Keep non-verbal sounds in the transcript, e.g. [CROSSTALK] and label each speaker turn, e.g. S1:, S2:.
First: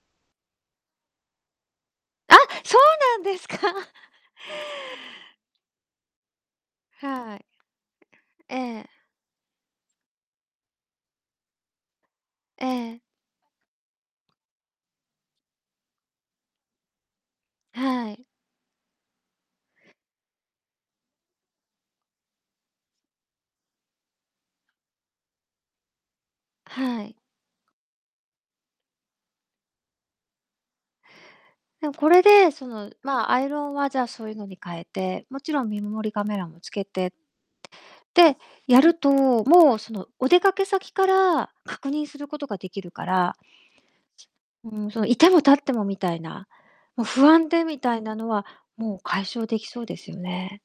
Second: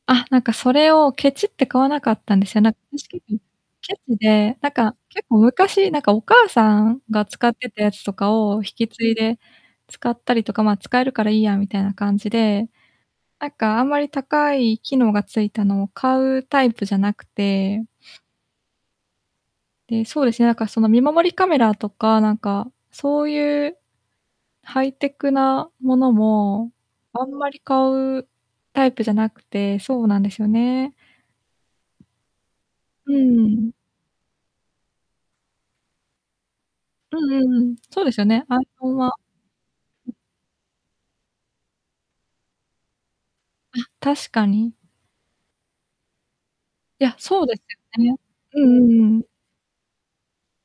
S1: あ、なんかそれをケチって買わなかっ
S2: あ、
S1: たんですよ、なん
S2: そう
S1: ほし
S2: な
S1: き
S2: んで
S1: [UNINTELLIGIBLE]
S2: すか。
S1: ケチで、なんか結構、昔なんか、お母さんが
S2: はい。
S1: 使ってたやつとか
S2: え
S1: を引
S2: え。
S1: き継いで使ったりとか、ま、使えるからいいやみたいな感じ
S2: え
S1: で、
S2: え。
S1: あっかあんまり高い機能がついたのを買うタイプじゃなくて。
S2: はい。
S1: で、そうですね、なんかその見守りカメラとか、なんかそういうハイテクなものも、
S2: はい。
S1: あんまり買うタイプじゃなくて、そうなんですよね。
S2: でも、これで、その、
S1: う
S2: ま、アイロ
S1: ん。
S2: ンはじゃあ、そういうのに変えて、もちろん見守りカメラもつけて
S1: うんうんうん。そうですよ
S2: で、
S1: ね、アイ
S2: や
S1: ロ
S2: る
S1: ン
S2: と、
S1: は
S2: もうその
S1: うん。
S2: お出かけ先から確認することが出来るから
S1: あ、確かに。
S2: うん、そのいてもたってもみたいな、も
S1: い
S2: う
S1: や、
S2: 不
S1: そ
S2: 安
S1: うです
S2: で、みたい
S1: よ
S2: な
S1: ね。
S2: のは、
S1: うんう
S2: もう
S1: んうん。
S2: 解消出来そうですよね。